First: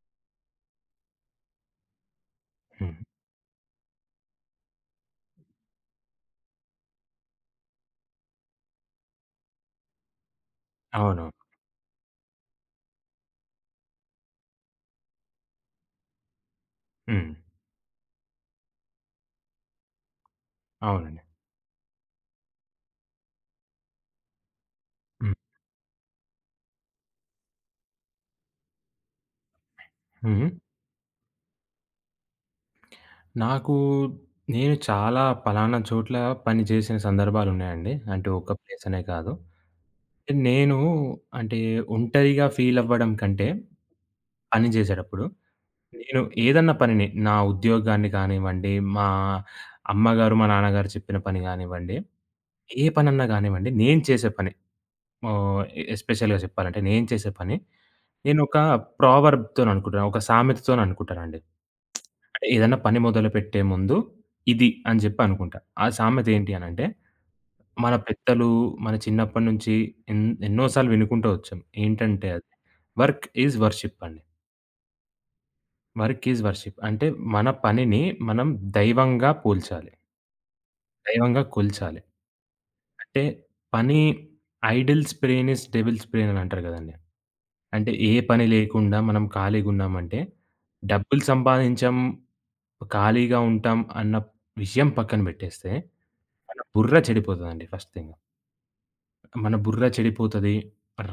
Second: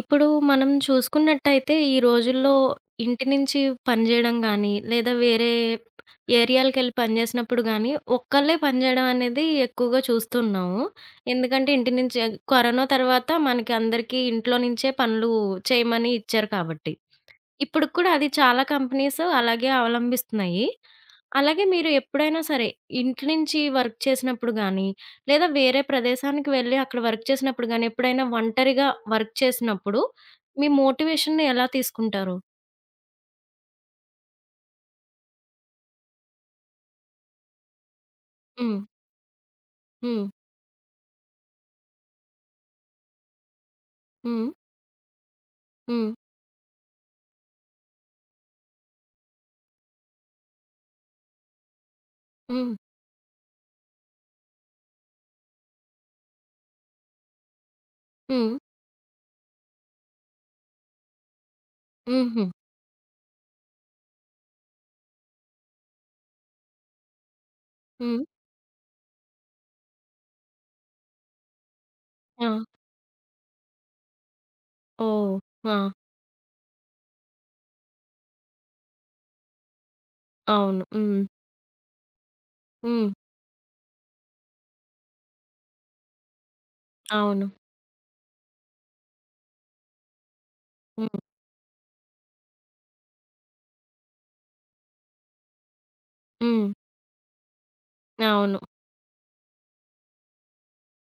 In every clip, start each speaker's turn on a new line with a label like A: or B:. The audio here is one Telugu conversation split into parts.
A: ఇప్పుడు మనం చూసుకున్నట్టయితే ఈ రోజుల్లో
B: హ్మ్.
A: ఇంటి నుంచి పనిజేయడం గానీ, లేదా వేరే ఏరియాలకెళ్ళి పనిజేసినప్పుడు గానీ, ఒక్కళ్ళే పనిజేయడం అనేది ఎక్కువగా చూస్తున్నాము.
B: అవును.
A: ఎందుకంటే ఇంటి నుంచే కరోనా తర్వాత మనకి అందరికీ ఇంట్లో నుంచే పనులు చేయమని ఇచ్చారు కాబట్టి.
B: హ్మ్.
A: ఇప్పుడు కూడా అది చాలా కంపెనీస్ అలాగే అవలంబిస్తున్నాయి.
B: అవునండి.
A: అలాగే మీరు ఎప్పుడైనా సరే ఇంటి నుంచి వర్క్ చేసినప్పుడు గానీ,
B: హ్మ్.
A: లేదా వేరే ప్రదేశానికి వెళ్ళి అక్కడ వర్క్ చేసినప్పుడు గానీ, ఎప్పుడైనా ఒంటరిగా వర్క్ చేసినప్పుడు
B: హ్మ్.
A: మీ మోటివేషన్‌ని ఎలా తీసుకుంటారు?
B: నాకు నేను చాలా పలానా చోట్ల పని చేసిన సందర్భాలున్నాయండి. అంటే ఒక
A: హ్మ్.
B: ప్లేస్ అనే కాదు.
A: హ్మ్.
B: నేను అంటే ఒంటరిగా ఫీల్ అవ్వడం కంటే
A: హ్మ్.
B: పని చేసేటప్పుడు
A: హ్మ్.
B: నేను ఏదన్నా పనిని నా ఉద్యోగాన్ని కానివ్వండి, మా అమ్మగారు, మా నాన్నగారు చెప్పిన పని గానివ్వండి,
A: హ్మ్.
B: ఏ పనన్నా గానివ్వండి, నేను చేసే పని ఆహ్, ఎస్పెషల్‌గా చెప్పాలంటే నేను చేసే పని
A: హ్మ్.
B: నేనొక ప్రావర్బ్‌తోననుకుంటాను. ఒక సామెతతోననుకుంటానండి.
A: హుహు.
B: ఏదన్నా పని మొదలుపెట్టే ముందు ఇది అని జెప్పి అనుకుంటా. ఆ సామెత ఏంటి అనంటే, మన
A: హ్మ్.
B: పెద్దలు మన చిన్నప్పటి నుంచి ఎన్ ఎన్నో సార్లు వినుకుంటూ వచ్చాం. ఏంటంటే
A: ఆ!
B: అది వర్క్ ఈజ్ వర్షిప్ అండి.
A: ఓహ్! ఆ!
B: Work is worship. అంటే మన పనిని మనం దైవంగా పోల్చాలి.
A: అవును. హ్మ్.
B: దైవంగా కొల్చాలి.
A: హ్మ్.
B: అంటే పని idle's brain is devil's brain అని అంటారు కదండీ.
A: అవును.
B: అంటే ఏ పని లేకుండా మనం ఖాళీగున్నామంటే,
A: హ్మ్.
B: డబ్బులు సంపాదించం, ఖాళీగా ఉంటాం అన్న విషయం పక్కన పెట్టేస్తే, మన
A: హ్మ్.
B: బుర్ర చెడిపోతదండి ఫస్ట్ థింగ్.
A: అవును.
B: మన బుర్ర చెడిపోతది.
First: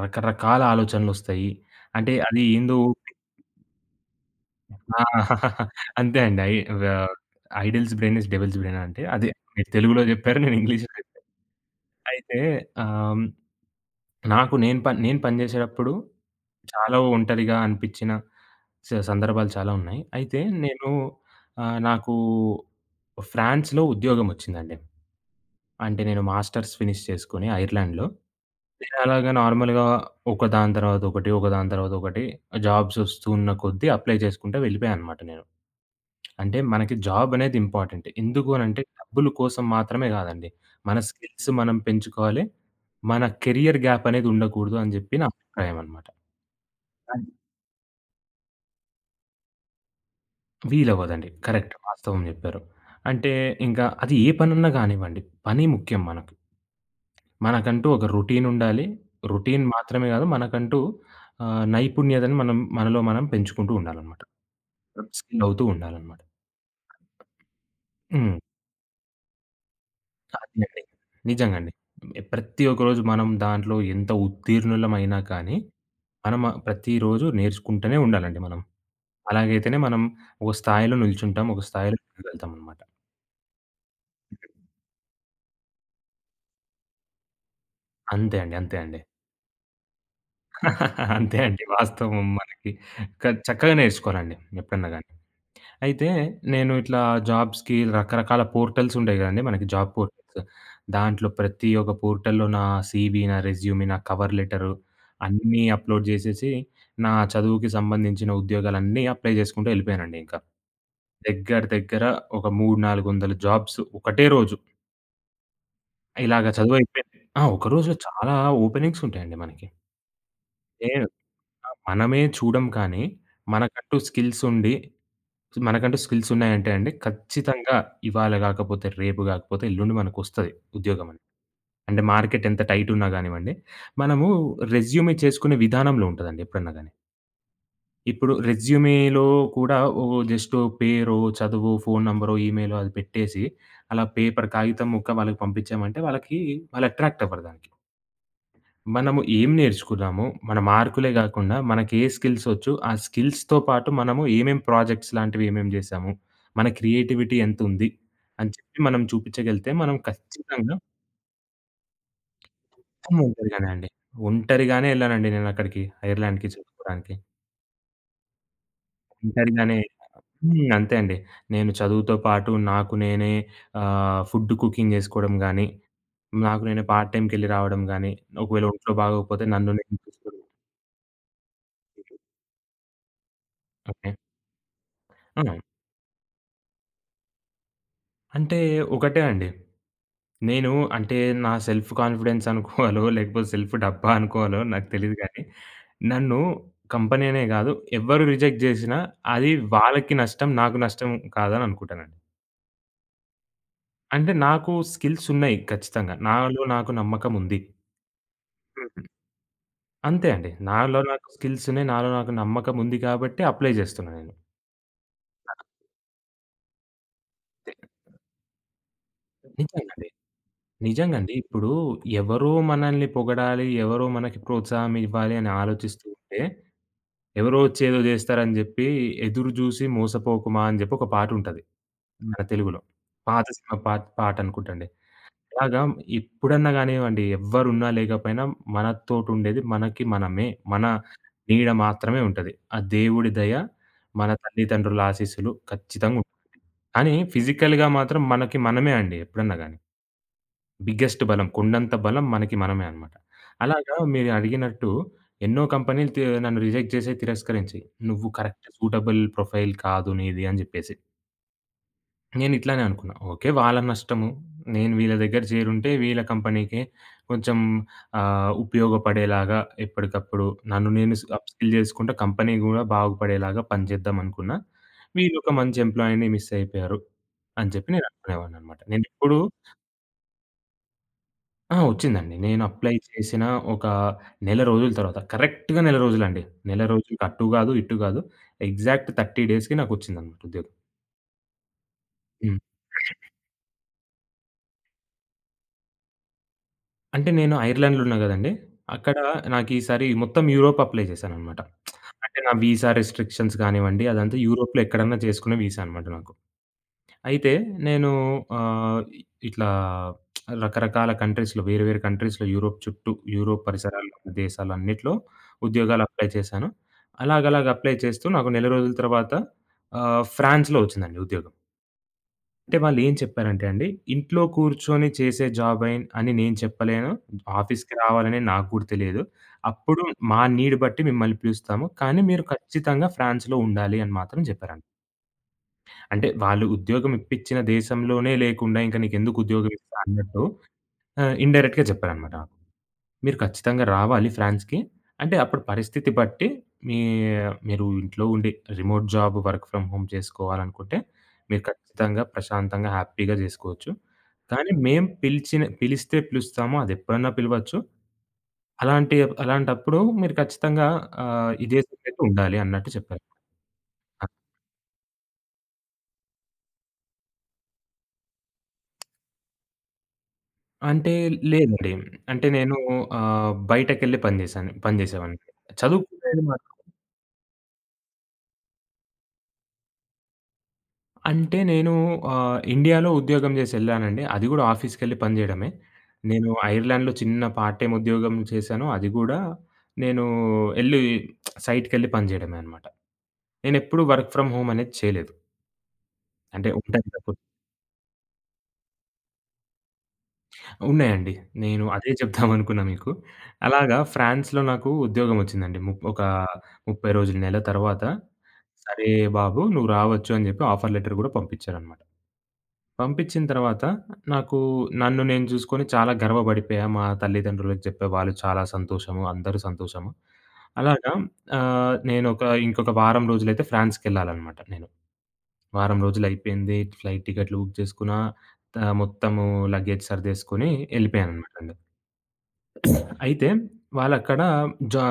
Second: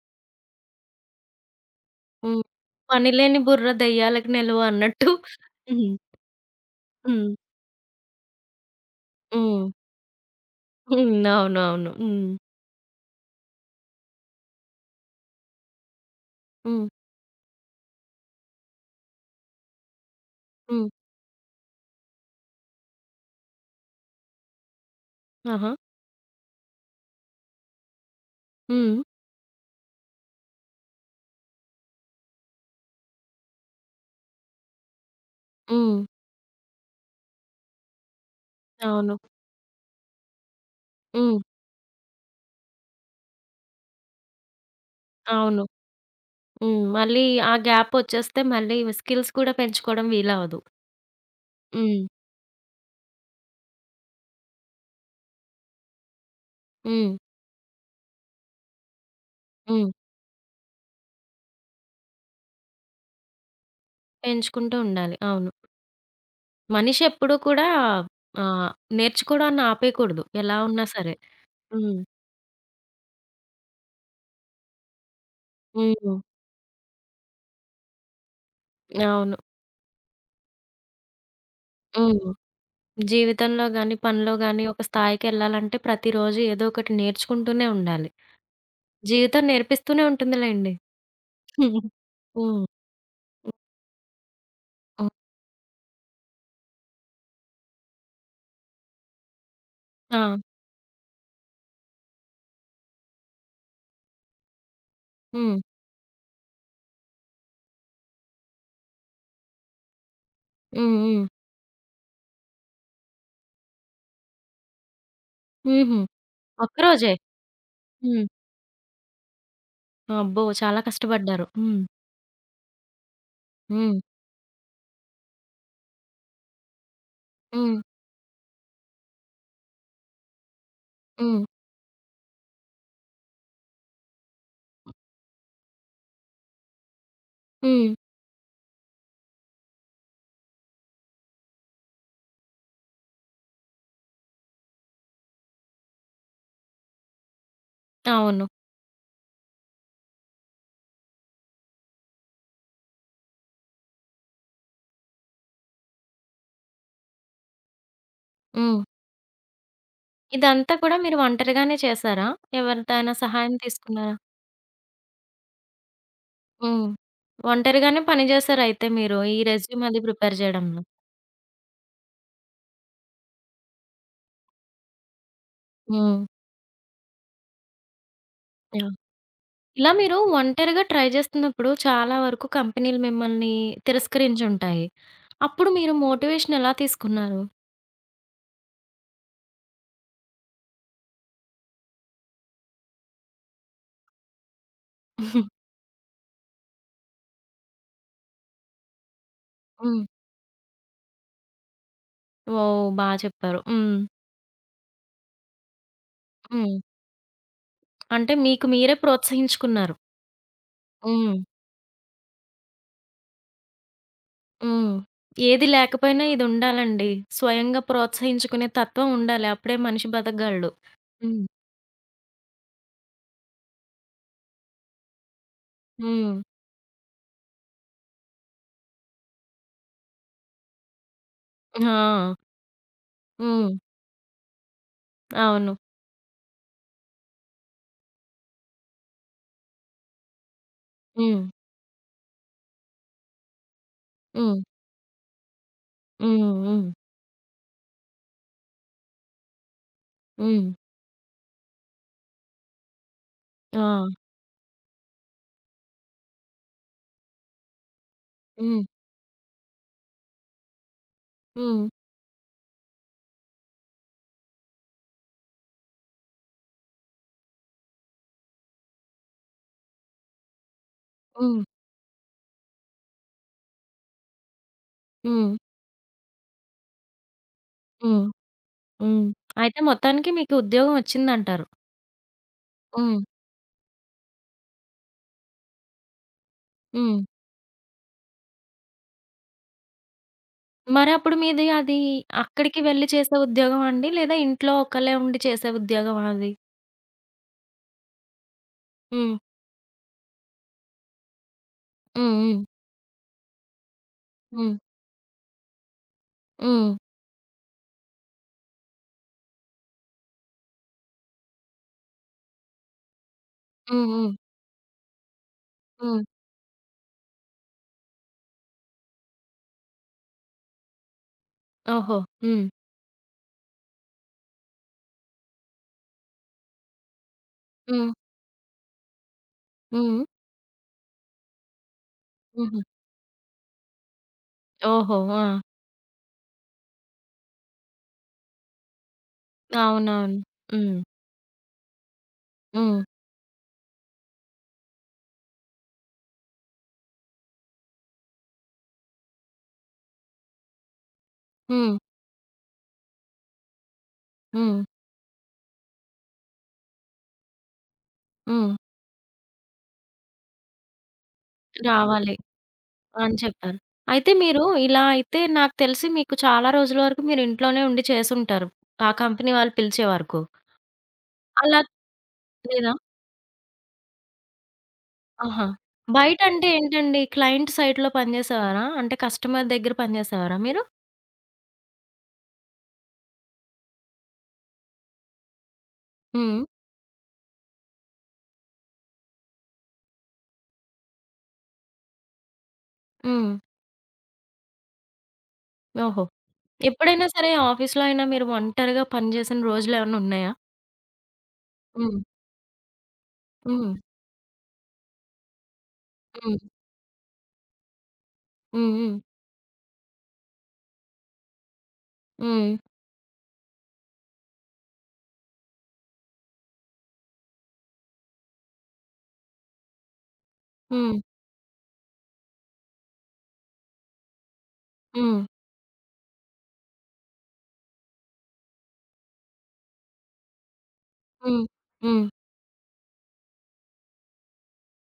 B: రకరకాల ఆలోచనలొస్తాయి. అంటే అది
A: హ్మ్.
B: ఏందో
A: పనిలేని బుర్ర దెయ్యాలకు నిలువ
B: ఆ!
A: అన్నట్టు. హ్మ్.
B: అంతే అండి. ఐ వ
A: హ్మ్.
B: Idle's brain is devil's brain అంటే అదే.
A: హ్మ్.
B: మీరు తెలుగులో చెప్పారు. నేను ఇంగ్లీష్‌లో
A: హ్మ్.
B: చెప్పాను.
A: అవునవును. హ్మ్.
B: అయితే ఆహ్ నాకు నేను పనిచేసేటప్పుడు
A: హ్మ్.
B: చాలా ఒంటరిగా అనిపిచ్చిన సందర్భాలు చాలా ఉన్నాయి. అయితే
A: హ్మ్.
B: నేను నాకు ఫ్రాన్స్‌లో ఉద్యోగమొచ్చిందండి.
A: ఆహా!
B: అంటే నేను మాస్టర్స్ ఫినిష్ చేసుకొని ఐర్లాండ్‌లో. నేను
A: హ్మ్.
B: అలాగా నార్మల్‌గా ఒకదాని తర్వాత ఒకటి, ఒకదాని తర్వాత ఒకటి జాబ్స్ వస్తూ ఉన్న కొద్దీ అప్లై చేసుకుంటా వెళ్ళిపోయాననమాట నేను.
A: హ్మ్.
B: అంటే మనకి జాబ్ అనేది ఇంపార్టెంట్. ఎందుకు అనంటే
A: అవును.
B: డబ్బులు కోసం మాత్రమే కాదండి. మన
A: హ్మ్.
B: స్కిల్స్ మనం పెంచుకోవాలి. మన కెరియర్ గ్యాప్ అనేది ఉండకూడదు అని చెప్పి నా
A: అవును.
B: అభిప్రాయం అన్నమాట.
A: హ్మ్. మళ్ళీ
B: అది.
A: ఆ గ్యాపొచ్చేస్తే మళ్ళీ స్కిల్స్ కూడా పెంచుకోవడం వీలవదు.
B: వీలవ్వదండి. కరెక్ట్.
A: హ్మ్.
B: వాస్తవం చెప్పారు. అంటే ఇంకా అది ఏ పనున్నా కానివ్వండి. పని ముఖ్యం మనకి.
A: హ్మ్.
B: మనకంటూ ఒక రొటీన్ ఉండాలి. రొటీన్
A: హ్మ్.
B: మాత్రమే కాదు మనకంటూ నైపుణ్యతను మనం మనలో మనం పెంచుకుంటూ ఉండాలన్నమాట.
A: పెంచుకుంటూ ఉండాలి.
B: స్కిల్
A: అవును.
B: అవుతూ ఉండాలన్నమాట.
A: మనిషి ఎప్పుడూ కూడా
B: హ్మ్.
A: ఆహ్, నేర్చుకోవడాన్ని ఆపేయకూడదు. ఎలా
B: సాధ్యమే.
A: ఉన్నా సరే.
B: నిజంగండి.
A: హ్మ్.
B: ప్రతి ఒక్కరోజు మనం దాంట్లో ఎంత ఉత్తీర్ణులమైనా కానీ,
A: హ్మ్.
B: మనం ప్రతిరోజు నేర్చుకుంటూనే ఉండాలండి మనం.
A: అవును.
B: అలాగైతేనే మనం ఒక స్థాయిలో నిల్చుంటాం. ఒక స్థాయిలో
A: హ్మ్.
B: ఎదగలుగుతామనమాట.
A: జీవితంలో గాని, పనిలో గాని ఒక స్థాయికెళ్ళాలంటే ప్రతిరోజు ఏదో ఒకటి నేర్చుకుంటూనే ఉండాలి.
B: అంతే అండి. అంతే అండి.
A: జీవితం నేర్పిస్తూనే ఉంటుందిలెండి.
B: అంతే అండి.
A: హ్మ్.
B: వాస్తవం
A: హ్మ్. హ్మ్.
B: మనకి చక్కగా నేర్చుకోవాలండి ఎప్పుడన్నా గాని.
A: హ్మ్.
B: అయితే నేను ఇట్లా జాబ్స్‌కి రకరకాల పోర్టల్స్ ఉంటాయి గదండీ మనకి జాబ్
A: ఆ!
B: పోర్టల్స్. దాంట్లో ప్రతి ఒక్క పోర్టల్‌లో నా సీవీ, నా రెజ్యూమ్, నా కవర్ లెటరు
A: హ్మ్.
B: అన్నీ అప్‌లోడ్ జేసేసి, నా చదువుకి సంబంధించిన ఉద్యోగాలన్నీ అప్లై జేసుకుంటూ ఎళ్ళిపోయానండి ఇంకా.
A: హ్మ్. హ్మ్.
B: దగ్గర దగ్గర ఒక 300, 400 జాబ్స్ ఒకటే రోజు.
A: హుహు.
B: ఇలాగ
A: ఒక్కరోజే.
B: చదువయిపోయింది. ఆ! ఒక రోజులో
A: హ్మ్.
B: చాలా ఓపెనింగ్స్ ఉంటాయండి మనకి.
A: అబ్బో! చాలా
B: ఏ
A: కష్టపడ్డారు. హ్మ్.
B: మనమే చూడం కానీ, మనకంటూ
A: హ్మ్.
B: స్కిల్స్ ఉండి, మనకంటూ స్కిల్స్ ఉన్నాయంటే అండి, ఖచ్చితంగా
A: హ్మ్.
B: ఇవాళ గాకపోతే, రేపు గాకపోతే ఎల్లుండి మనకొస్తది ఉద్యోగం అనేది.
A: హ్మ్.
B: అంటే మార్కెట్ ఎంత టైట్ ఉన్నా గానివ్వండి, మనము రెజ్యూమే చేసుకునే విధానంలో ఉంటదండి ఎప్పుడన్నా గాని.
A: హ్మ్.
B: ఇప్పుడు రెజ్యూమేలో కూడా ఓ జస్ట్ పేరో, చదువో, ఫోను నంబరో, ఈమెయిలో అది పెట్టేసి, అలా పేపర్, కాగితం ముక్క వాళ్ళకి పంపించామంటే వాళ్ళకి వాళ్ళు అట్రాక్ట్ అవ్వరు దానికి.
A: అవును.
B: మనము ఏం నేర్చుకున్నాము? మన మార్కులే గాకుండా, మనకే స్కిల్సొచ్చు, ఆ స్కిల్స్‌తో పాటు మనము ఏమేం ప్రాజెక్ట్స్ లాంటివి ఏమేం జేశాము? మన క్రియేటివిటీ ఎంతుంది? అని చెప్పి
A: హ్మ్.
B: మనం చూపిచ్చగలిగితే, మనం
A: ఇదంతా
B: ఖచ్చితంగా
A: కూడా మీరు ఒంటరిగానే చేసారా?
B: మొత్తం
A: ఎవరిదైనా సహాయం
B: ఒంటరిగానే అండి.
A: తీసుకున్నారా?
B: ఒంటరిగానే ఎళ్ళానండి నేనక్కడికి ఐర్లాండ్‌కి
A: హ్మ్.
B: చదువుకోడానికి.
A: ఒంటరిగానే పని చేసారయితే మీరు ఈ
B: ఒంటరిగానే
A: రెజ్యూమ్ అది ప్రిపేర్
B: హ్మ్.
A: చేయడంలో.
B: అంతే అండి. నేను చదువుతో పాటు నాకు నేనే ఫుడ్ కుకింగ్ జేసుకోవడం గానీ,
A: హ్మ్.
B: నాకు నేనే పార్ట్ టైమ్‌కెళ్ళి రావడం గానీ, ఒకవేళ
A: యాహ్!
B: ఒంట్లో బాగోకపోతే నన్ను
A: ఇలా
B: నేను
A: మీరు
B: చూసుకోవడం
A: ఒంటరిగా ట్రై చేస్తున్నప్పుడు చాలా వరకు కంపెనీలు మిమ్మల్ని
B: ఓకే.
A: తిరస్కరించుంటాయి.
B: ఆ!
A: అప్పుడు మీరు మోటివేషన్ ఎలా తీసుకున్నారు?
B: అంటే ఒకటే అండి. నేను అంటే నా సెల్ఫ్ కాన్ఫిడెన్స్ అనుకోవాలో, లేకపోతే సెల్ఫ్ డబ్బా అనుకోవాలో నాకు తెలీదు గానీ, నన్ను కంపెనీ అనే గాదు, ఎవ్వరు రిజెక్ట్ జేసినా అది
A: హ్మ్.
B: వాళ్ళకి నష్టం, నాకు నష్టం కాదని అనుకుంటానండి.
A: ఓహ్! బా చెప్పారు. హ్మ్.
B: అంటే నాకు స్కిల్స్ ఉన్నాయి ఖచ్చితంగా. నాలో
A: హ్మ్.
B: నాకు నమ్మకం ఉంది.
A: అంటే మీకు మీరే
B: హుహు.
A: ప్రోత్సహించుకున్నారు.
B: అంతే అండి. నాలో నాకు
A: హ్మ్.
B: స్కిల్స్ ఉన్నాయి. నాలో నాకు నమ్మకం ఉంది కాబట్టి అప్లై జేస్తున్నా నేను.
A: హ్మ్. ఏది లేకపోయినా ఇది ఉండాలండి.
B: తే
A: స్వయంగా ప్రోత్సహించుకునే తత్వం ఉండాలి. అప్పుడే
B: నిజంగండి.
A: మనిషి బతకగలడు.
B: నిజంగండి.
A: హ్మ్.
B: ఇప్పుడు ఎవరో మనల్ని పొగడాలి, ఎవరో మనకి ప్రోత్సాహం ఇవ్వాలి అని ఆలోచిస్తూ
A: హ్మ్.
B: ఉంటే ఎవరో వచ్చి ఏదో జేస్తారని జెప్పి, 'ఎదురు జూసి మోసపోకుమా' అని జెప్పి ఒక పాటుంటది. హ్మ్.
A: ఆ!
B: మన తెలుగులో. పాత
A: హ్మ్.
B: సినిమా పాటనుకుంటండి.
A: అవును.
B: ఇలాగా ఇప్పుడన్నా గానివ్వండి, ఎవ్వరున్నా లేకపోయినా మనతోటుండేది మనకి మనమే. మన
A: హ్మ్.
B: నీడ మాత్రమే ఉంటది. ఆ దేవుడి దయ, మన
A: హ్మ్.
B: తల్లిదండ్రుల ఆశీస్సులు ఖచ్చితంగుంటాయి.
A: హ్మ్. హ్మ్.
B: కానీ ఫిజికల్‌గా మాత్రం మనకి మనమే అండి ఎప్పుడన్నా గాని.
A: హ్మ్.
B: బిగ్గెస్ట్ బలం. కొండంత బలం మనకి మనమే అనమాట.
A: ఆ!
B: అలాగా మీరు అడిగినట్టు ఎన్నో కంపెనీలు నన్ను రిజెక్ట్ చేసాయి, తిరస్కరించాయి. "నువ్వు కరెక్ట్
A: హ్మ్.
B: సూటబుల్ ప్రొఫైల్ కాదు నీది" అని జెప్పేసి.
A: హ్మ్.
B: నేను ఇట్లానే అనుకున్నా. ఓకే. వాళ్ళ నష్టము. నేను వీళ్ళ దగ్గర చేరుంటే వీళ్ళ కంపెనీకే కొంచెం ఉపయోగపడేలాగా ఎప్పటికప్పుడు నన్ను నేను అప్
A: హ్మ్.
B: స్కిల్ జేసుకుంటా కంపెనీ గూడా బాగుపడేలాగా పనిచేద్దాం అనుకున్నా. వీళ్ళొక
A: హ్మ్.
B: మంచి ఎంప్లాయీని మిస్ అయిపోయారు అని చెప్పి నేను
A: హ్మ్.
B: అనుకునేవాడిననమాట.
A: హ్మ్.
B: నేనెప్పుడూ
A: అయితే మొత్తానికి మీకు ఉద్యోగం వచ్చిందంటారు.
B: ఆ! వచ్చిందండి. నేను అప్లై
A: హ్మ్.
B: చేసిన ఒక నెల రోజుల తర్వాత కరెక్ట్‌గా నెల రోజులండి. నెల
A: హ్మ్.
B: రోజులకి అటు గాదు, ఇటు గాదు. ఎగ్జాక్ట్ 30 డేస్‌కి నాకొచ్చిందన్నమాట ఉద్యోగం.
A: మరప్పుడు మీది అది
B: హ్మ్.
A: అక్కడికి వెళ్లి చేసే ఉద్యోగమా అండి? లేదా ఇంట్లో ఒక్కళ్ళే ఉండి చేసే ఉద్యోగమా అది?
B: అంటే నేను ఐర్లాండ్‌లో ఉన్నా గదండీ! అక్కడ
A: హ్మ్.
B: నాకీసారి మొత్తం యూరోప్ అప్లై చేశానన్నమాట.
A: హ్మ్.
B: అంటే నా
A: హ్మ్.
B: వీసా రిస్ట్రిక్షన్స్ గానివ్వండి, అదంతా
A: హ్మ్.
B: యూరోప్‌లో ఎక్కడన్నా చేసుకునే వీసా అన్నమాట నాకు.
A: హ్మ్.
B: అయితే నేను ఆహ్, ఇట్లా రకరకాల కంట్రీస్‌లో వేరే వేరే కంట్రీస్‌లో యూరోప్ చుట్టూ, యూరోప్
A: హ్మ్.
B: పరిసరాల్లో ఉన్న
A: హ్మ్.
B: దేశాలన్నిట్లో ఉద్యోగాలు
A: హ్మ్.
B: అప్లై చేశాను. అలాగలాగ అప్లై చేస్తూ నాకు నెల రోజుల తర్వాత ఫ్రాన్స్‌లో వచ్చిందండి ఉద్యోగం.
A: ఓహో! హ్మ్.
B: అంటే వాళ్ళేం చెప్పారంటే అండి, ఇంట్లో కూర్చొని చేసే జాబ్ అయి అని నేను చెప్పలేను. ఆఫీస్‌కి
A: హ్మ్.
B: రావాలని నాకు కూడా తెలియదు. అప్పుడు
A: హ్మ్.
B: మా నీడ్ బట్టి మిమ్మల్ని పిలుస్తాము. కానీ మీరు
A: హుహు.
B: ఖచ్చితంగా ఫ్రాన్స్‌లో ఉండాలి అని మాత్రం చెప్పారండి.
A: ఓహో! ఆ!
B: అంటే వాళ్ళు ఉద్యోగం ఇప్పించిన దేశంలోనే లేకుండా ఇంక నీకెందుకు ఉద్యోగం ఇస్తా
A: అవునవును.
B: అన్నట్టు
A: హ్మ్.
B: ఇండైరెక్ట్‌గా చెప్పారనమాట నాకు.
A: హ్మ్.
B: మీరు ఖచ్చితంగా రావాలి ఫ్రాన్స్‌కి. అంటే అప్పుడు పరిస్థితి బట్టి మీ మీరు ఇంట్లో ఉండి remote job work from home చేసుకోవాలనుకుంటే మీరు
A: హ్మ్.
B: ఖచ్చితంగా ప్రశాంతంగా హ్యాపీగా జేసుకోవచ్చు. కానీ
A: హ్మ్.
B: మేము పిలిస్తే పిలుస్తాము అదెప్పుడన్నా పిలవచ్చు.
A: హ్మ్.
B: అలాంటి అలాంటప్పుడు మీరు ఖచ్చితంగా ఇదే
A: రావాలి
B: ఉండాలి అన్నట్టు చెప్పారు.
A: అని చెప్పారు. అయితే మీరు ఇలా అయితే నాకు తెలిసి మీకు చాలా రోజుల వరకు మీరు ఇంట్లోనే ఉండి చేసుంటారు. ఆ కంపెనీ వాళ్ళు పిలిచే వరకు.
B: అంటే
A: అలా
B: లేదండి. అంటే నేను
A: లేదా?
B: బయటకెళ్ళి పని చేసేవాడిని.
A: ఆహా!
B: చదువుకునేది
A: బయటంటే
B: మాత్రం
A: ఏంటండి? క్లయింట్ సైట్‌లో పనిజేసేవారా? అంటే కస్టమర్ దగ్గర పనిజేసేవారా మీరు?
B: అంటే నేను ఇండియాలో ఉద్యోగం చేసి ఎళ్ళానండి. అది కూడా ఆఫీస్‌కెళ్ళి పని చేయడమే. నేను
A: హ్మ్.
B: ఐర్లాండ్‌లో చిన్న పార్ట్ టైమ్ ఉద్యోగం చేశాను. అది కూడా నేను ఎళ్ళి సైట్‌కెళ్ళి పని చేయడమే అనమాట.
A: హ్మ్.
B: నేనెప్పుడు వర్క్ ఫ్రమ్ హోమ్ అనేది చేయలేదు.
A: ఓహో!
B: అంటే ఉంటాను
A: ఎప్పుడైనా
B: కదా!
A: సరే ఆఫీస్‌లో అయినా మీరు ఒంటరిగా పనిజేసిన రోజులేమన్నా ఉన్నాయా?
B: ఉన్నాయండి. నేను అదే
A: హ్మ్.
B: చెప్దామనుకున్నా మీకు.
A: హ్మ్.
B: అలాగా ఫ్రాన్స్‌లో నాకు ఉద్యోగమొచ్చిందండి. ముప్ ఒక
A: హ్మ్.
B: 30 రోజులు, నెల తర్వాత,
A: హ్మ్.
B: "సరే
A: హ్మ్.
B: బాబు నువ్వు రావచ్చు" అని జెప్పి ఆఫర్ లెటర్ గూడా పంపిచ్చారనమాట.
A: హ్మ్.
B: పంపిచ్చిన తర్వాత నాకు నన్ను నేను చూసుకొని చాలా గర్వపడిపోయా. మా తల్లిదండ్రులకు చెప్పా. వాళ్ళు చాలా సంతోషము, అందరూ సంతోషము. అలాగా
A: హ్మ్.
B: నేనొక ఇంకొక వారం రోజులైతే ఫ్రాన్స్‌కెళ్ళాలనమాట నేను.
A: హ్మ్.
B: వారం రోజులయిపోయింది. ఫ్లైట్ టికెట్లు బుక్ చేసుకున్నా. మొత్తము లగేజ్ సర్దేసుకొని
A: హ్మ్.
B: ఎళ్ళిపోయాననమాట.
A: హ్మ్.
B: అయితే వాళ్ళక్కడ జా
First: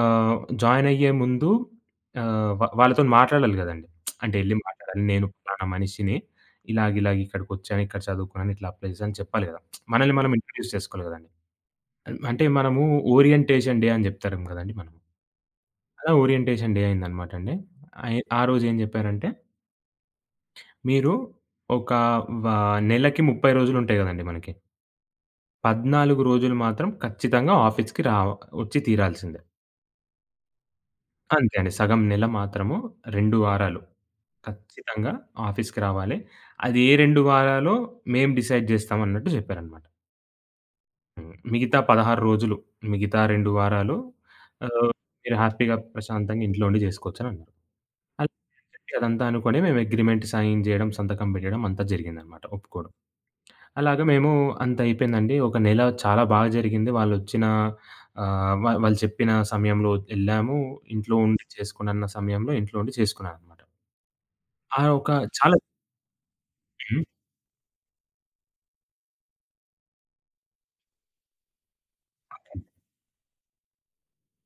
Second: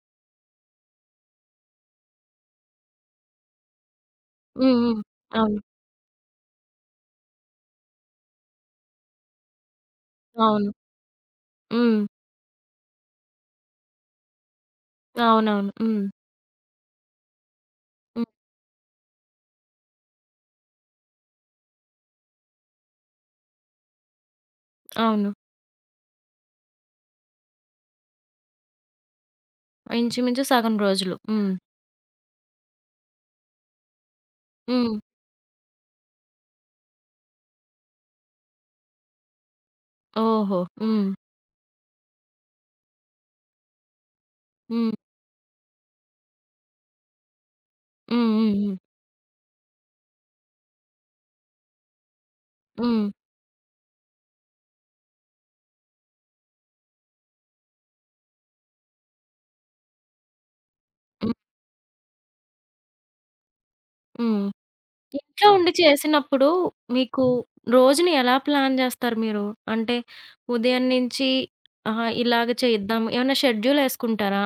B: జాయిన్ అయ్యే ముందు ఆహ్, వా వాళ్ళతోని మాట్లాడాలి గదండీ. అంటే ఎళ్లి
A: హ్మ్. హ్మ్.
B: మాట్లాడాలి. నేను
A: అవును.
B: ఫలానా మనిషిని ఇలాగ, ఇలాగ ఇక్కడికొచ్చాను, ఇక్కడ చదువుకున్నాను, ఇట్లా అప్లై చేశాను చెప్పాలి గదా! మనల్ని మనం ఇంట్రొడ్యూస్
A: అవును.
B: చేసుకోవాలి గదండీ.
A: హ్మ్.
B: అంటే మనము ఓరియంటేషన్ డే అని జెప్తారేమో గదండీ మనం.
A: అవునవును. హ్మ్.
B: అలా ఓరియంటేషన్ డే అయిందనమాట అండి. అయి
A: హ్మ్.
B: ఆ రోజు ఏం జెప్పారంటే, మీరు ఒక వ నెలకి 30 రోజులుంటాయి గదండీ మనకి.
A: అవును.
B: 14 రోజులు మాత్రం ఖచ్చితంగా ఆఫీస్‌కి వచ్చి తీరాల్సిందే.
A: ఇంచుమించు సగం రోజులు. హ్మ్.
B: అంతే అండి. సగం నెల మాత్రము 2 వారాలు
A: హ్మ్.
B: ఖచ్చితంగా ఆఫీస్‌కి రావాలి. అది ఏ 2 వారాలో మేము డిసైడ్ జేస్తాం అన్నట్టు జెప్పారనమాట.
A: ఓహో! హ్మ్.
B: హ్మ్. మిగతా 16 రోజులు, మిగతా 2 వారాలు ఆహ్,
A: హ్మ్.
B: మీరు హ్యాపీగా ప్రశాంతంగా ఇంట్లో ఉండి జేసుకోవచ్చనన్నారు. అలా
A: హ్మ్. హ్మ్. హ్మ్.
B: చెప్పి అదంతా అనుకోని మేము అగ్రీమెంట్ సైన్ జేయడం, సంతకం బెట్టడం అంతా జరిగిందనమాట ఒప్పుకోవడం.
A: హ్మ్.
B: అలాగా మేము అంత అయిపోయిందండి. ఒక నెల చాలా బాగా జరిగింది. వాళ్ళొచ్చిన ఆహ్, వా వాళ్ళు చెప్పిన సమయంలో ఎళ్ళాము. ఇంట్లో
A: హ్మ్.
B: ఉండి చేసుకునన్న సమయంలో ఇంట్లో ఉండి చేసుకున్నాననమాట.
A: హ్మ్.
B: ఆ! ఒక
A: ఇంట్లో
B: చాలా
A: ఉండి చేసినప్పుడు
B: హ్మ్.
A: మీకు రోజుని ఎలా ప్లాన్ జేస్తారు మీరు? అంటే ఉదయం నుంచి ఆహా! ఇలాగ చేద్దాం ఏమన్నా షెడ్యూల్ యేసుకుంటారా?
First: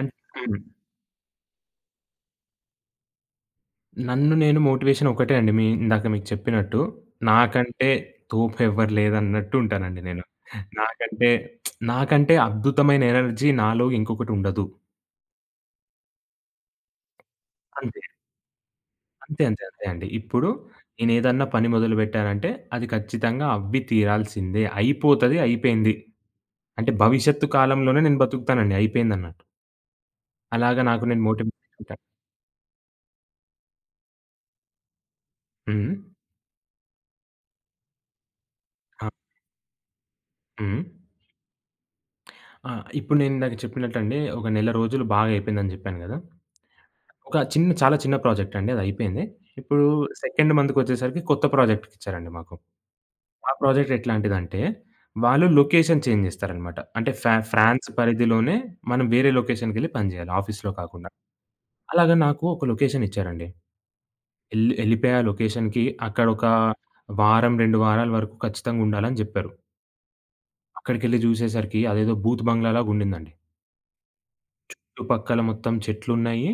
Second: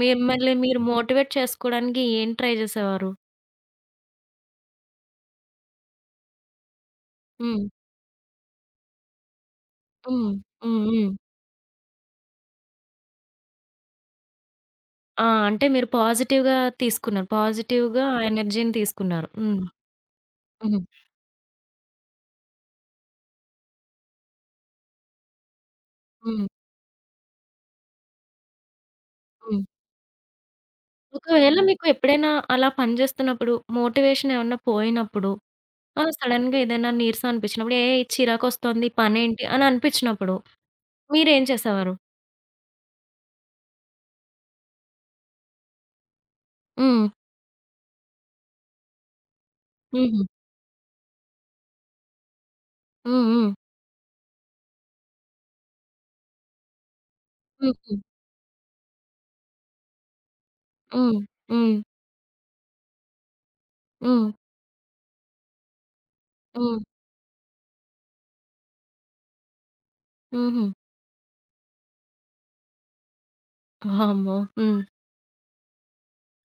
B: అన్
A: మిమ్మల్ని
B: హ్మ్.
A: మీరు మోటివేట్ చేసుకోవడానికి ఏం ట్రై జేసేవారు?
B: నన్ను నేను మోటివేషన్ ఒకటే అండి. మీ ఇందాక మీకు చెప్పినట్టు.
A: హ్మ్.
B: నాకంటే తోపెవ్వరు లేదన్నట్టు ఉంటానండి నేను.
A: హ్మ్. హ్మ్. హ్మ్.
B: నాకంటే నాకంటే అద్భుతమైన ఎనర్జీ నాలో ఇంకొకటి ఉండదు.
A: ఆ! అంటే మీరు పాజిటివ్‌గా తీసుకున్నారు.
B: అంతే.
A: పాజిటివ్‌గా ఆ ఎనర్జీని తీసుకున్నారు.
B: అంతే. అంతే.
A: హ్మ్.
B: అంతే అండి. ఇప్పుడు
A: హ్మ్.
B: నేనేదన్నా పని మొదలుపెట్టానంటే అది ఖచ్చితంగా అవ్వి తీరాల్సిందే. అయిపోతది. అయిపోయింది.
A: హ్మ్.
B: అంటే భవిష్యత్తు కాలంలోనే నేను బతుకుతానండి. అయిపోయిందన్నట్టు.
A: హ్మ్.
B: అలాగా నాకు నేను
A: ఒకవేళ
B: మోటివేట్
A: మీకు
B: ఉంటాను.
A: ఎప్పుడైనా అలా పని జేస్తున్నప్పుడు మోటివేషన్ ఏమన్నా పోయినప్పుడు
B: హ్మ్.
A: ఆ! సడెన్‌గా ఏదైనా నీరసం అనిపించినప్పుడు, "ఏయ్! చిరాకొస్తోంది
B: ఆ!
A: పనేంటి" అని అనిపించినప్పుడు
B: హ్మ్.
A: మీరేం చేసేవారు?
B: ఆ! ఇప్పుడు నేనిందాక చెప్పినట్టండి ఒక నెల రోజులు బాగా అయిపోయిందని జెప్పాను గదా!
A: హ్మ్.
B: ఒక చిన్న చాలా చిన్న ప్రాజెక్ట్ అండి అదయిపోయింది. ఇప్పుడు
A: హుహు.
B: సెకండ్ మంత్‌కొచ్చేసరికి కొత్త ప్రాజెక్ట్‌కిచ్చారండి మాకు.
A: హ్మ్. హ్మ్.
B: ఆ ప్రాజెక్ట్ ఎట్లాంటిదంటే, వాళ్ళు లొకేషన్ చేంజ్ జేస్తారనమాట. అంటే ఫ్రాన్స్
A: హుహు.
B: పరిధిలోనే మనం వేరే లొకేషన్‌కెళ్ళి పని జేయాలి ఆఫీస్‌లో కాకుండా.
A: హ్మ్. హ్మ్.
B: అలాగా నాకు ఒక లొకేషన్ ఇచ్చారండి.
A: హ్మ్.
B: ఎళ్ళిపోయి ఆ లొకేషన్‌కి అక్కడొక
A: హ్మ్.
B: వారం, 2 వారాల వరకు ఖచ్చితంగుండాలని జెప్పారు.
A: హుహు.
B: అక్కడికెళ్ళి జూసేసరికి అదేదో భూత్ బంగ్లాలాగుండిందండి.
A: వామ్మో! హ్మ్.
B: చుట్టుపక్కల మొత్తం చెట్లున్నాయి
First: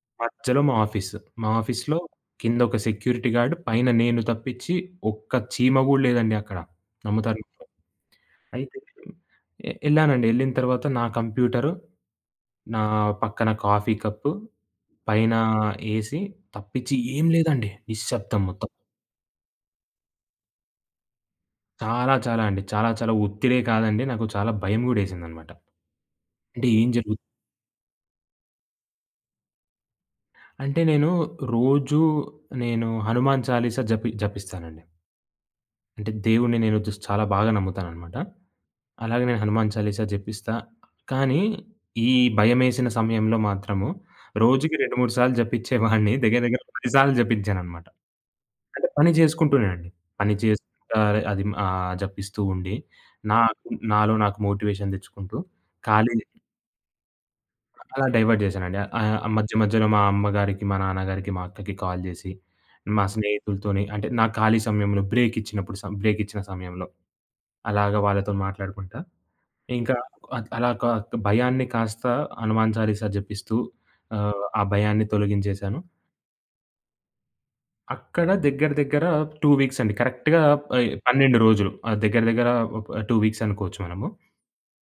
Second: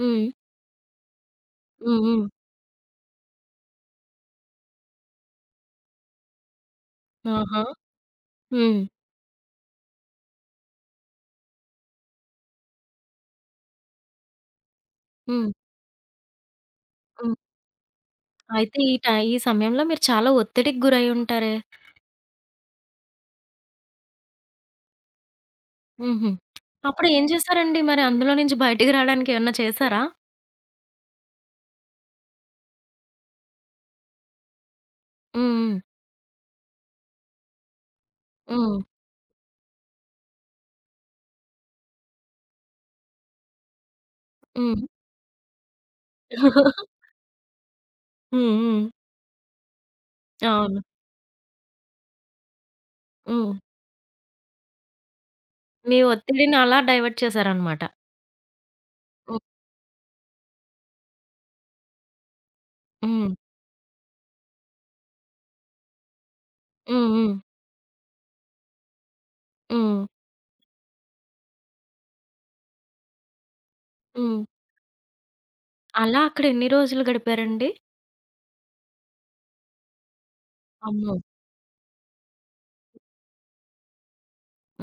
A: హ్మ్.
B: మధ్యలో మా ఆఫీస్. మా ఆఫీస్‌లో
A: హ్మ్. హ్మ్.
B: కిందొక సెక్యూరిటీ గార్డ్, పైన నేను తప్పించి ఒక్క చీమ గూడా లేదండి అక్కడ. నమ్ముతారో
A: ఆహా!
B: లేదో. అయితే
A: హ్మ్.
B: ఎళ్ళానండి. ఎళ్ళిన తర్వాత నా కంప్యూటరు, నా పక్కన కాఫీ కప్పు, పైన
A: హ్మ్.
B: ఏసి తప్పించి ఏం
A: హ్మ్.
B: లేదండి. నిశ్శబ్దం మొత్తం.
A: అయితే ఈ సమయంలో మీరు చాలా ఒత్తిడికి గురై ఉంటారే!
B: చాలా చాలా అండి. చాలా చాలా ఒత్తిడే కాదండి. నాకు చాలా భయం గూడా ఏసిందనమాట.
A: హుహు.
B: అంటే ఏం
A: అప్పుడు
B: జరుగుతుంది
A: ఏం చేశారండి మరి అందులో నుంచి బయటికి రావడానికి ఏమన్నా చేశారా?
B: అంటే నేను రోజు నేను హనుమాన్ చాలీసా జపిస్తానండి.
A: హ్మ్.
B: అంటే దేవుడిని నేను జస్ట్ చాలా బాగా నమ్ముతాననమాట.
A: హ్మ్.
B: అలాగే నేను హనుమాన్ చాలీసా జపిస్తా. కానీ, ఈ భయమేసిన సమయంలో మాత్రము
A: హ్మ్.
B: రోజుకి
A: హ్మ్.
B: 2, 3 సార్లు జపించేవాడిని. దగ్గర దగ్గర 10 సార్లు జపించాననమాట.
A: హ్మ్. హ్మ్.
B: అంటే పని చేసుకుంటూనే అండి. పని
A: అవును.
B: చేసుకుంటా అది జపిస్తూ ఉండి,
A: హ్మ్.
B: నాకు నాలో నాకు మోటివేషన్ తెచ్చుకుంటూ
A: మీ
B: ఖాళీ
A: ఒత్తిడిని అలా డైవర్ట్ చేశారనమాట.
B: అలా డైవర్ట్ చేశానండి.
A: హ్మ్.
B: మధ్య మధ్యలో మా అమ్మగారికి, మా నాన్నగారికి, మా అక్కకి కాల్ జేసి, మా
A: హ్మ్.
B: స్నేహితులతోని అంటే, నా ఖాళీ సమయంలో బ్రేక్ ఇచ్చినప్పుడు బ్రేక్ ఇచ్చిన సమయంలో
A: హ్మ్. హ్మ్.
B: అలాగా వాళ్ళతో మాట్లాడుకుంటా ఇంకా
A: హ్మ్.
B: అద్ అలా క భయాన్ని కాస్త హనుమాన్ చాలీసా జపిస్తూ
A: హ్మ్.
B: ఆ భయాన్ని తొలగించేశాను.
A: అలా అక్కడ ఎన్ని రోజులు గడిపారండి?
B: అక్కడ దగ్గర దగ్గర 2 వీక్స్ అండి. కరెక్ట్‌గా
A: అమ్మో!
B: 12 రోజులు. దగ్గర దగ్గర 2 వీక్స్ అనుకోవచ్చు మనము.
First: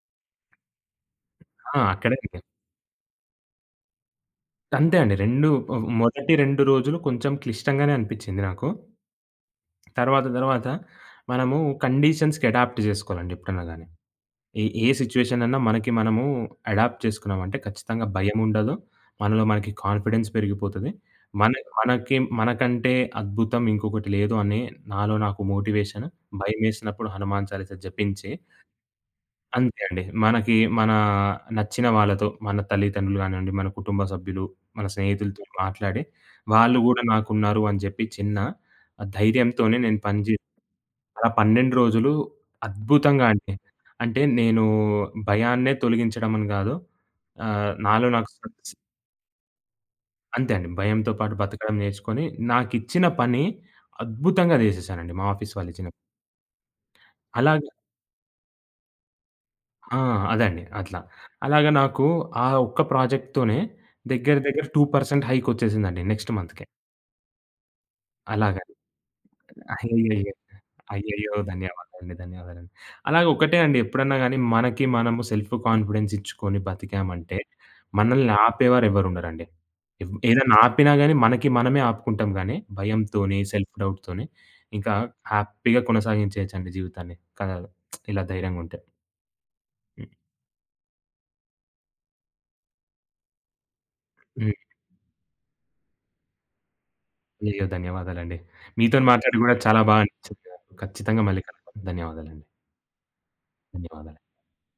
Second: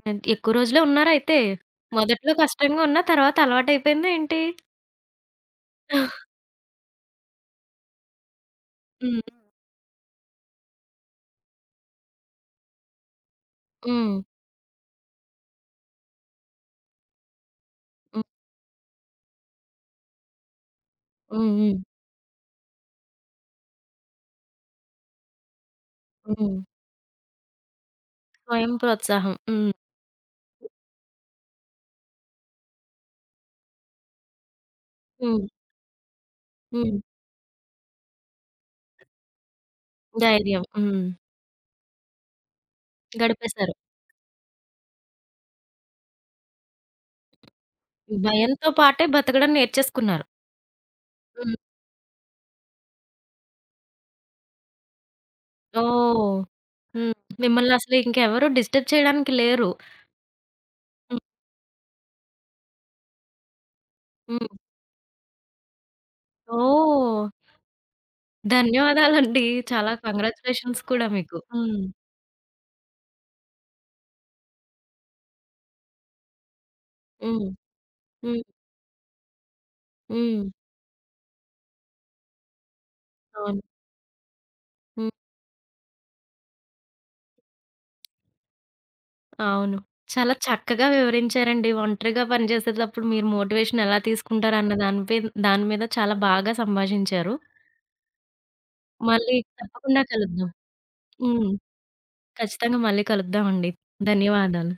A: ఎక్కువ రోజులే ఉన్నారైతే.
B: ఆ! అక్కడే
A: మొదట్లో
B: అండి.
A: కష్టంగా ఉన్నా తర్వాత అలవాటయిపోయిందా ఏంటి?
B: అంతే అండి. మొదటి 2 రోజులు కొంచెం క్లిష్టంగానే అనిపిచ్చింది నాకు.
A: హ్మ్.
B: తర్వాత తర్వాత మనము కండీషన్స్‌కి అడాప్ట్ జేసుకోవాలండి ఎప్పుడన్నా గాని.
A: హ్మ్.
B: ఏ ఏ సిచ్యుయేషన్ అన్నా మనకి మనము అడాప్ట్ చేసుకున్నామంటే ఖచ్చితంగా
A: హ్మ్.
B: భయముండదు. మనలో మనకి కాన్ఫిడెన్స్ పెరిగిపోతది.
A: హ్మ్.
B: మన
A: హ్మ్.
B: మనకి మనకంటే అద్భుతం ఇంకొకటి లేదు అని నాలో నాకు మోటివేషన్.
A: హ్మ్.
B: భయమేసినప్పుడు హనుమాన్ చాలీసా జపించి
A: స్వయం ప్రోత్సాహం. హ్మ్.
B: అంతే అండి. మనకి మన నచ్చిన వాళ్ళతో మన తల్లిదండ్రులు గానివ్వండి, మన కుటుంబ సభ్యులు, మన స్నేహితులతో
A: హ్మ్.
B: మాట్లాడి, వాళ్ళు
A: హ్మ్.
B: గూడా నాకున్నారు అని జెప్పి చిన్న ధైర్యంతోనే నేను పని జే
A: ధైర్యం. హ్మ్.
B: అలా 12 రోజులు అద్భుతంగా అండి.
A: గడిపేశారు.
B: అంటే నేను భయాన్నే తొలగించడం అని గాదు. ఆహ్, నాలో నాకు
A: భయంతో
B: సక్సెస్
A: పాటే బతకడం నేర్చేసుకున్నారు.
B: అంతే అండి. భయంతో పాటు
A: హ్మ్.
B: బతకడం నేర్చుకొని నాకిచ్చిన పని అద్భుతంగా చేసేసానండి మా ఆఫీస్ వాళ్ళు ఇచ్చిన
A: ఓహ్! హ్మ్.
B: అలాగ
A: మిమ్మల్ని అసలు ఇంకెవరు డిస్టర్బ్ చేయడానికి లేరు.
B: ఆ! అదండి అట్లా.
A: హ్మ్.
B: అలాగా నాకు ఆ ఒక్క ప్రాజెక్ట్‌తోనే దగ్గర
A: హ్మ్.
B: దగ్గర 2% హైక్ వచ్చేసిందండి నెక్స్ట్ మంత్‌కే.
A: ఓహ్!
B: అలాగా.
A: ధన్యవాదాలండి. చాలా
B: అయ్యయ్యో!
A: కంగ్రాచ్యులేషన్స్ కూడా
B: అయ్యయ్యో!
A: మీకు. హ్మ్.
B: ధన్యవాదాలండి. ధన్యవాదాలండి. అలాగే ఒకటే అండి ఎప్పుడన్నా గాని మనకి మనము సెల్ఫ్ కాన్ఫిడెన్స్ ఇచ్చుకొని బతికామంటే,
A: హ్మ్.
B: మనల్ని
A: హ్మ్.
B: ఆపేవారు ఎవ్వరుండరండి.
A: హ్మ్.
B: ఏదైనా ఆపినా గాని మనకి మనమే ఆపుకుంటాం గానీ, భయంతోని,
A: అవును.
B: సెల్ఫ్ డౌట్‌తోని ఇంకా
A: హ్మ్.
B: హ్యాపీగా కొనసాగించేయొచ్చండి జీవితాన్ని. కదా! ఇలా ధైర్యంగుంటే.
A: అవును.
B: హ్మ్.
A: చాలా చక్కగా వివరించారండి. ఒంటరిగా పని చేసేటప్పుడు మీరు మోటివేషన్ ఎలా
B: హ్మ్.
A: తీసుకుంటారన్న దాని మీద చాలా బాగా సంభాషించారు.
B: అయ్యో! ధన్యవాదాలండి. మీతోని
A: మళ్ళీ
B: మాట్లాడి గూడా చాలా బా
A: తప్పకుండా
B: అనిపించింది
A: కలుద్దాం.
B: నాకు. ఖచ్చితంగా మళ్ళీ
A: హ్మ్.
B: కలుద్దాం. ధన్యవాదాలండి.
A: ఖచ్చితంగా మళ్ళీ కలుద్దామండి.
B: ధన్యవాదాలు.
A: ధన్యవాదాలు.